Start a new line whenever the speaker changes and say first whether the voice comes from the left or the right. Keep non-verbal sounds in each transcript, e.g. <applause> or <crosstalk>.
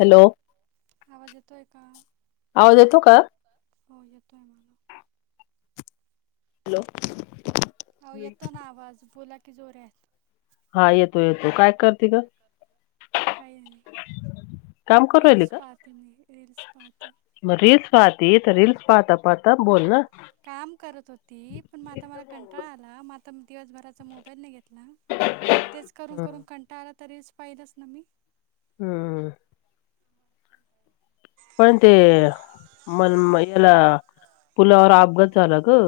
left: Hello
right: आवाज येतोये का? <inaudible>
left: आवाज येतो का? हॅलो.
right: अ येतो ना आवाज बोला की जोर्यात
left: हा येतो येतो, काय करते ग? काम करू राहिली
right: रिल्स
left: का?
right: पाहते मी, रिल्स पाहते.
left: मग रीलस पाहते तर रीलस पाहता पाहता बोल ना
right: काम करत होती पण म आता मला कंटाळ आला दिवसभराचा मोबाईल नाही घेतला ना, तेच करून करून कंटाळा आला आता रिल्स पाहिलंच ना मी.
left: हम् पण ते मन ह्याला पुलावर अपघात झाला ग.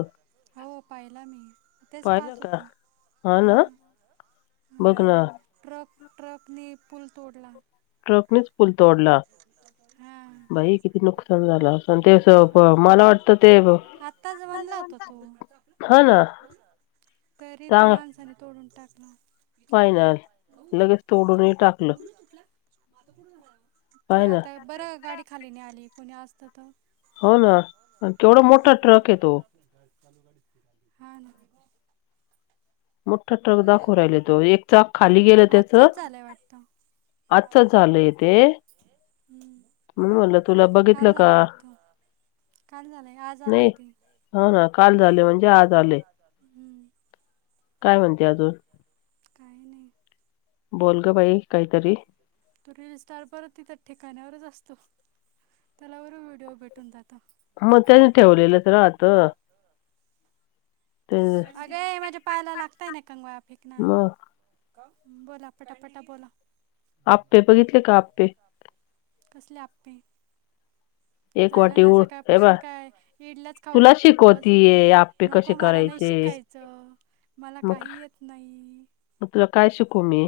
right: हो पाहिला मी. तेच
left: पाहिलं
right: पाहत
left: का? हा ना बघ
right: ह
left: ना
right: ट्रक ट्रकने पुूल तोडला
left: ट्रकनेच पूल तोडला.
right: हां
left: बाई किती नुकसान झालं असेल त्यांचं प,
right: हां ना
left: मला वाटतं ते
right: आत्ताच बनला होता तो
left: हा ना
right: तरी त्या माणसानी तोडून टाकला.
left: पाह्य ना, लगेच तोडूनही टाकलं
right: <inaudible>
left: आहे ना.
right: आता बरं गाडी खाली नि आली कोणी असत तर
left: हो ना केवढा मोठा ट्रक आहे तो
right: हा
left: मोठा ट्रक दाखव राहिला तो एक चाक खाली गेलं त्याच
right: आजचाच झालाय वाटतं
left: आजच झालंय ते
right: हम्म.
left: म्ह म्हटलं तुला
right: काल
left: बघितलं का
right: झालाय वाटतं काल झालंय आज आलंय
left: नाही
right: ते
left: हा ना काल झाले म्हणजे आज आले
right: हम्म.
left: काय म्हणते अजून
right: काही नाही
left: बोल ग बाई काहीतरी
right: तो रील स्टार परत तथ ठिकाण्यावरच असतो त्यालावर व्हिडिओ भेटून जातो
left: मग त्यानी ठेवलेलंच राहत ते
right: अगे म्हणजे पाहायला लागतय ना कंगवा फेक ना
left: ह
right: बोला पटापटा बोला
left: आपपे बघितले का आपपे
right: झाार ना
left: उळ हे बा
right: सकाळपासून काय इडलाच खाऊ
left: तुला
right: घारता का बस
left: शिकवतीये आप्पे कसे
right: नको मारा नाही
left: करायचे
right: शिकायचं मला
left: मग
right: काही येत नाही
left: मग तुला काय शिकू मी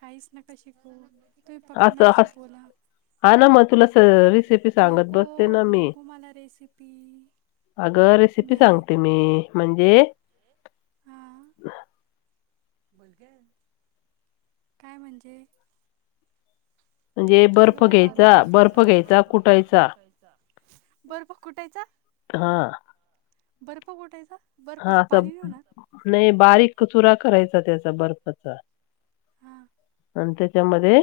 right: काहीच न क शिक तु फक्त
left: असं
right: मशी
left: हस
right: बोला
left: हा ना मग तुला स रेसिपी सांगत
right: नको
left: बसते ना मी
right: नको मला रेसिपी
left: अगं रेसिपी
right: नाही ऐक
left: सांगते मी म्हणजे
right: हां काय म्हणजे
left: म्हणजे बर्फ घ्यायचा बर्फ घ्यायचा कुटायचा
right: बरं प कुठायचा
left: हा
right: बरप गोटायता
left: हा असं नाही बारीक चुरा करायचा त्याचा बर्फचा
right: हां
left: आणि त्याच्यामध्ये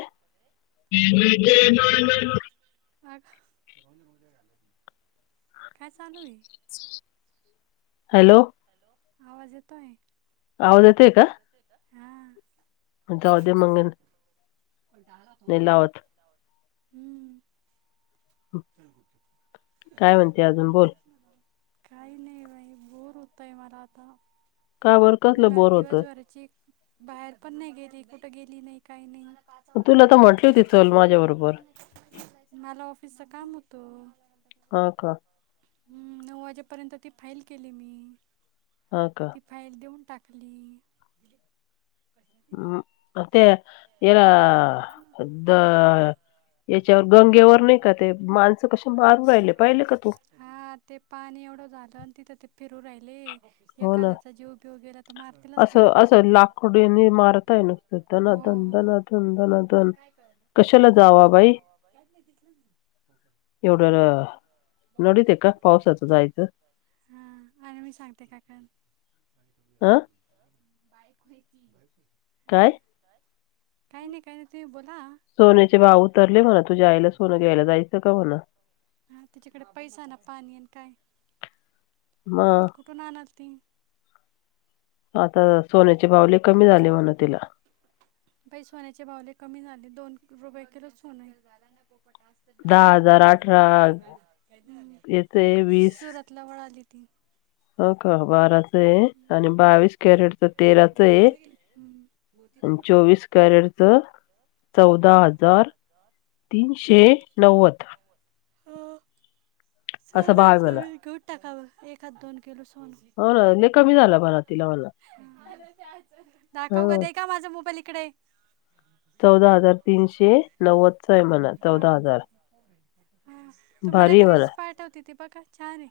right: अ काय चालू आहे
left: हॅलो
right: आवाज येतोय
left: आवाज येतेय का
right: हां
left: म्ह जावद मगन नाही लावत
right: हम्म
left: काय म्हणते अजून बोल
right: काही नाही बाई बोर होतय मला आता
left: का बर कसलं
right: मला
left: बोर होत
right: दिवसभराची बाहेर पण नाही गेली कुठं गेली नाही काही नाही
left: तुला तर म्हंटली होती चल माझ्या बरोबर
right: पैसा काम होतो
left: हा का
right: हम्म नऊ वाजेपर्यंत ती फाईल केली मी
left: हा का
right: ती फाईल देऊन टाक खाली
left: हम् ते एरा द याच्यावर गंगेवर नाही का ते माणसं कस मारून राहिले पाहिले का तू
right: हा ते पाणी एवढं झालं आणि तिथं ते फिरू राहिले
left: हो ना
right: एखाद्याचा जेव उपयोगेला
left: असं असं लाखोड यांनी मारताय नसतं धनादन धनादन धनादन
right: ला
left: एवढा
right: ह आ म सांगते काक
left: आ
right: बा
left: काय.
right: काही नाही, काही नाही ते बोल.
left: सोन्याचे भाव उतरले म्हणा, तुझ्या आईला सोनं घ्यायला जायचं का म्हणा.
right: हा तिच्याकडे पैसा ना पाणी काय,
left: मग
right: कुठून आणल ती.
left: आता सोन्याचे भाव लई.
right: पैसवाण्याचे भाव ले कमी झाले दोन. रुपय केच हो.
left: दहा हजार, अठरा येत वीस.
right: त <unintelligible>
left: हो का बाराच आहे, आणि बावीस कॅरेटच तेराच आहे.
right: धगपती हम्म
left: आणि चोवीस कॅरेटच चौदा
right: हम्म.
left: हजार. तीनशे नव्वद. असा भाव आहे म्हणा
right: चालेल-चालेल कवठ टाका एक हात दोन किलो सोन.
left: हो ना लय कमी झाला बाळ आता.
right: दाखव
left: ह
right: दे का माझ्या मोबाईल इकडे
left: चौदा हजार तीनशे नव्वदचां आहे म्हणा
right: हा
left: चौदा हजार
right: हा तुम्हाला
left: भारी
right: एक
left: आहे म्हणा
right: रीलल्स पाठवते, ती बघा छान आहे.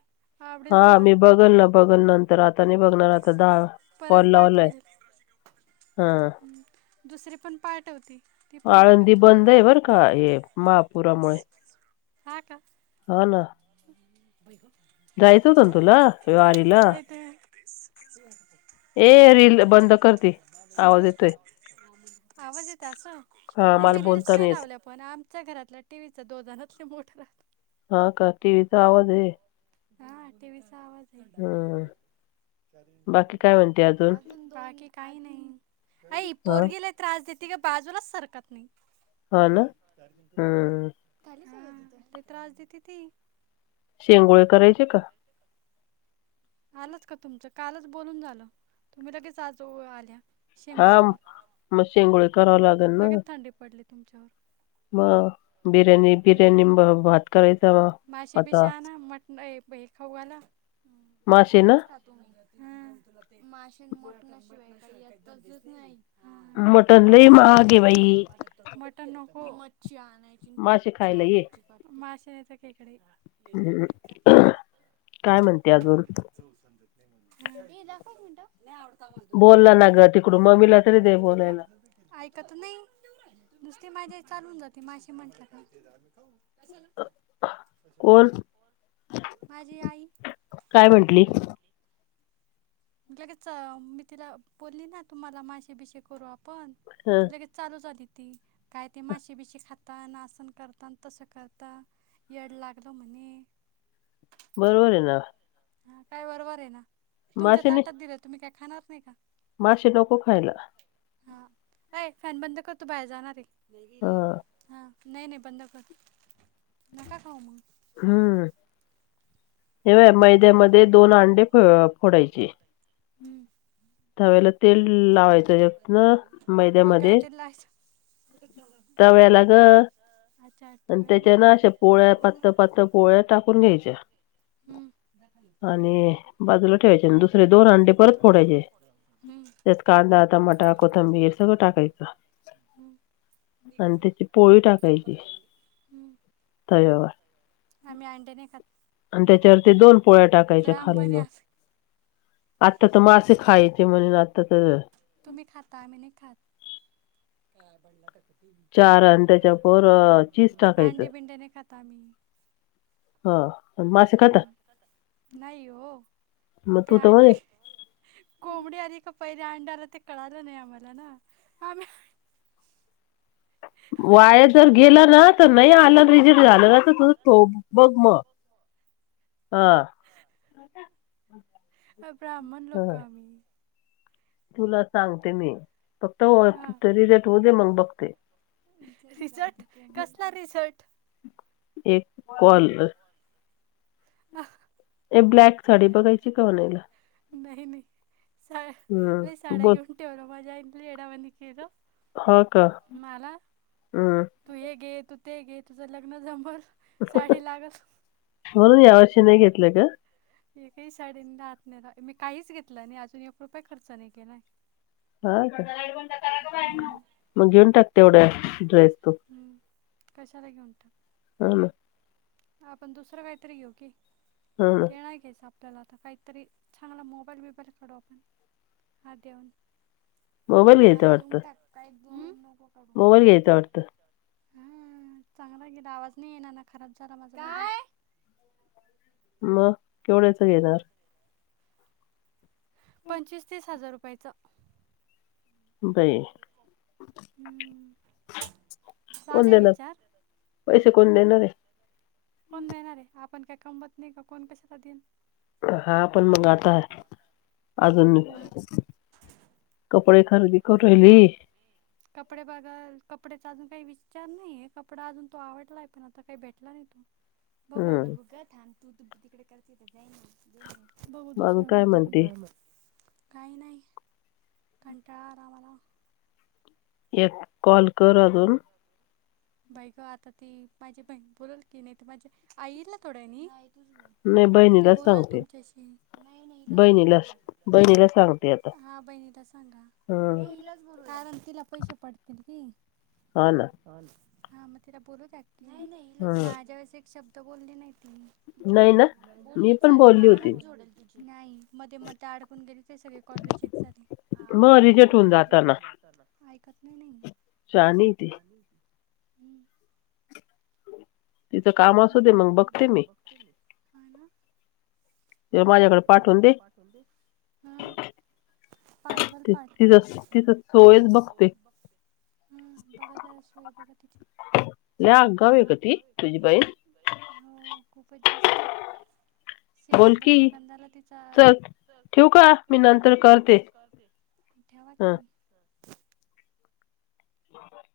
left: हा
right: आवडेल
left: मी
right: तुम्हाला
left: बघल ना, बघल नंतर आता नाही बघणार आता दहा.
right: परत
left: कॉल लावलाय
right: पाठवेल,
left: हा
right: दुसरी पण पाठवती. ती पण बघा
left: आळंदी बंद आहे बर का, हे. महापुरामुळे, हा ना.
right: बग <unintelligible>
left: जायचं होतं ना तुला वारीला.?
right: नाही <unintelligible>
left: ए रील बंद कर ते.
right: आवाज येत अस.
left: हा
right: नाही
left: मला
right: मी रीलल्स
left: बोलता
right: नाही
left: येत
right: लावल्या पण, आमच्या घरातल्या टी. व्ही दो जणतले मोटर आह.
left: हा काकीचा आवाज हे.
right: हा टि. व्हीचा आवाज.
left: बाकी काय म्हणते
right: अजून बाकी काही नाही. अई इ
left: हा
right: पोरगी लय त्रास देती ग, बाजूला सरकत नाही.
left: हा ना हम्म
right: <unintelligible> हा लई त्रास देती ती.
left: शेंगोळे करायचे का.
right: आलंच का तुमचं, कालच बोलून झालं तुम्ही लगेच आज आल्या.
left: हा
right: शेंगोळ्यावर
left: मग शेंगोळे कराव
right: लगेच
left: लागत.
right: थंडी पडली तुमच्यावर
left: मग बिर्याणी-बिर्याणी भात करायचं.
right: मासे बीसे आणा मट ये बाई खाऊ घाला.
left: मासे ना
right: माशे मोठ ना शिवाय का नाही.
left: मटण लई महाग आहे बाई.
right: हो मच्छी आणायची,
left: मासे
right: मच्छीची
left: खायला
right: आणायची, मासे नाही तर खेकडे.
left: हम्म काय म्हणते अजून?
right: मी दाखवू मिनटं.
left: बोलला ना ग तिकडून मम्मीला तरी दे बोलायला
right: <unintelligible> <unintelligible> ऐकत नाही <unintelligible> त माझे चालून जाती. माशी म्हटलं ना
left: कोण
right: माझी आई
left: काय म्हंटली?
right: लगेच मी तिला बोलली ना तुम्हाला माझे बिषे करू पण,
left: ह
right: लगेच चालू झाली काय ती माशी बिशी खाता न असं करता, तसं करता येड लागलं म्हणे.
left: बरोबर हाय ना.
right: हा काय वरोबर आहे ना तुमच्या
left: मासे नाही
right: ताटात दिलं तुम्ही काय खाणार नाही का.
left: मासे नको खायला.
right: हा अ फॅन बंद कर तू बाहेर जाणार आहे
left: ह
right: ह. नाही नाही बंद कर नका खाऊ मग.
left: हम्म हेव. मैद्यामध्ये दोन अंडे फोडायचे
right: हम्म
left: त्यावे. तेल लावायचं एकत ना
right: डोक्याला
left: मैद्यामध्ये.
right: तेल लावायचं
left: त्याव्याला ग.
right: अच्छा
left: आणि
right: अठ्ठावे
left: त्याच्या ना अशा पोळ्या पातळ पातळ पोळ्या टाकून घ्यायच्या.
right: हम्म
left: आणि बाजूला ठेवायचे आणि दुसरे दोन अंडे परत फोडायचे
right: हम्म
left: त्यात. कांदा टमाटा कोथंबीर सगळं टाकायचं.
right: हम्म
left: आणि त्याची पोळी टाकायची
right: हम्म
left: तव्यावर.
right: आम्ही अंडे नहीं खात.
left: आणि त्याच्यावर ते दोन पोळ्या टाकायच्या
right: ब्राह्मण आहे
left: खालवर
right: आम्ही
left: आता तर मासे खायचे म्हणून आता. तर
right: तुम्ही खाता आम्ही नाही खात.
left: चार आणि त्याच्यावर अ, चीज टाकायचं
right: आंडे बिंडेने खाता मी.
left: हा मासे खता.
right: नाही हो त्या
left: तर म्हणे
right: अंडे कोंबडी आधी का. पहिले अंडायला ते कळालं नाही आम्हाला ना आम्ही.
left: वाया जर गेला ना तर नाही आलं रिजे झालं ना तर तुझो बघ. हो हा.
right: ब्राह्मण लोक
left: <unintelligible> <inaudible>
right: आम्ही
left: तुला सांगते मी फक्त
right: हा
left: तरी रेट हो दे मग बघते.
right: रिझल्ट कसला रिझल्ट
left: एक कल.
right: <inaudible>
left: एक ब्लॅक साडी बघायची का म्हणायला.
right: नाही नाही सा ल
left: हम्म बोल
right: साडागे उटेव र मजा आंली येढावण केल.
left: हा का
right: मला
left: हम्म
right: तू हे गे तू ते गे तुझं लग्न जम.
left: म्हणून यावर्षी नाही घेतलं का.
right: एकही शाडी राहात नाही मी काहीच घेतलं नाही अजून एक रुपये खर्च नाही केलाय.
left: हा का
right: हम्म
left: मगगे उंट. तेवढ्या ड्रेस तू
right: हम्म कशाला घेऊन टाक
left: हा ना.
right: आपण दुसरं काहीतरी घेऊ की
left: हा ना
right: ते नाही घच आप ला आता काहीतरी चांगला मोबाईल बबाईलकडू आपण हा देऊन.
left: मोबाईल घ्यायच वाटतं. मोबाइल घ्यायचाय वाटत.
right: हा चांगला गेला आवाज नाही ये ना ना खराब झाला माझा
left: मग केवढ्याचं
right: मग
left: घेणार.
right: पंचवीस तीस हजार रुपयाचं.
left: बई.
right: हम्म चाले विचार.
left: मोठं झालाय.
right: कोण देणार आहे आपण काय कमबत नाही का कोण कशाला देईन.
left: हा पण मग आता अजून.
right: मग आता
left: पळ खर बी क रहिली.
right: कपडे बघा कपडे्याचा अजून काही विचार नाहीय कपडा अजून तो आवडलाय पण आता काही भेटला नाही तो. बघवा
left: हम्म
right: बघू तू तू तिकडे करते जा. बघ
left: मग अजून
right: दुसरं
left: काय
right: काही
left: म्हणते
right: का म. काही नाही कंटाळा आलामला.
left: एक कॉल कर अजून.
right: बाई ग आता ती माझी ब बोलल की नाही तर माझे आयकल थोडं मी
left: नाही बहिणीलाच सांगते बहिणीला बहिणीला सांगते आता.
right: हा बहिणीला सांगा
left: हम्म
right: नाहीला कारण तिला पैसे पडतील की,
left: हा ना
right: हा मग तिला बोलू देत नाही नाही ल
left: हम्म
right: माझ्या <unintelligible> एक शब्द बोलले नाही बोलू
left: नाही ना
right: दोल
left: मी
right: बोलली
left: पण
right: चल
left: बोलली होती
right: कान जोडेल तुझी नाही मध्ये म ते अडकून गेली सगळे कॉल रिजेक्ट झाले
left: मग रिजेक्ट होऊन
right: म्हणजे
left: जाताना
right: ऐकायला
left: शहाणी ती
right: हम्म
left: तिचं काम असू दे
right: काम
left: मग
right: असू दे
left: बघते
right: मग
left: मी
right: बघते मी
left: तिला माझ्याकडे पाठवून
right: हा पाठवाल
left: तिच
right: पाठवाल
left: तिच सोयच बघते
right: हम् बघा जायला सोय बघा तिची
left: लय आगाव आहे का ती तुझी बहीण
right: हो खूपच जास्त
left: बोल
right: शेकंदा
left: की
right: शेकंदाला तिचा
left: चल ठेवू का मी नंतर करते
right: ठेवा
left: हा
right: की
left: <unintelligible>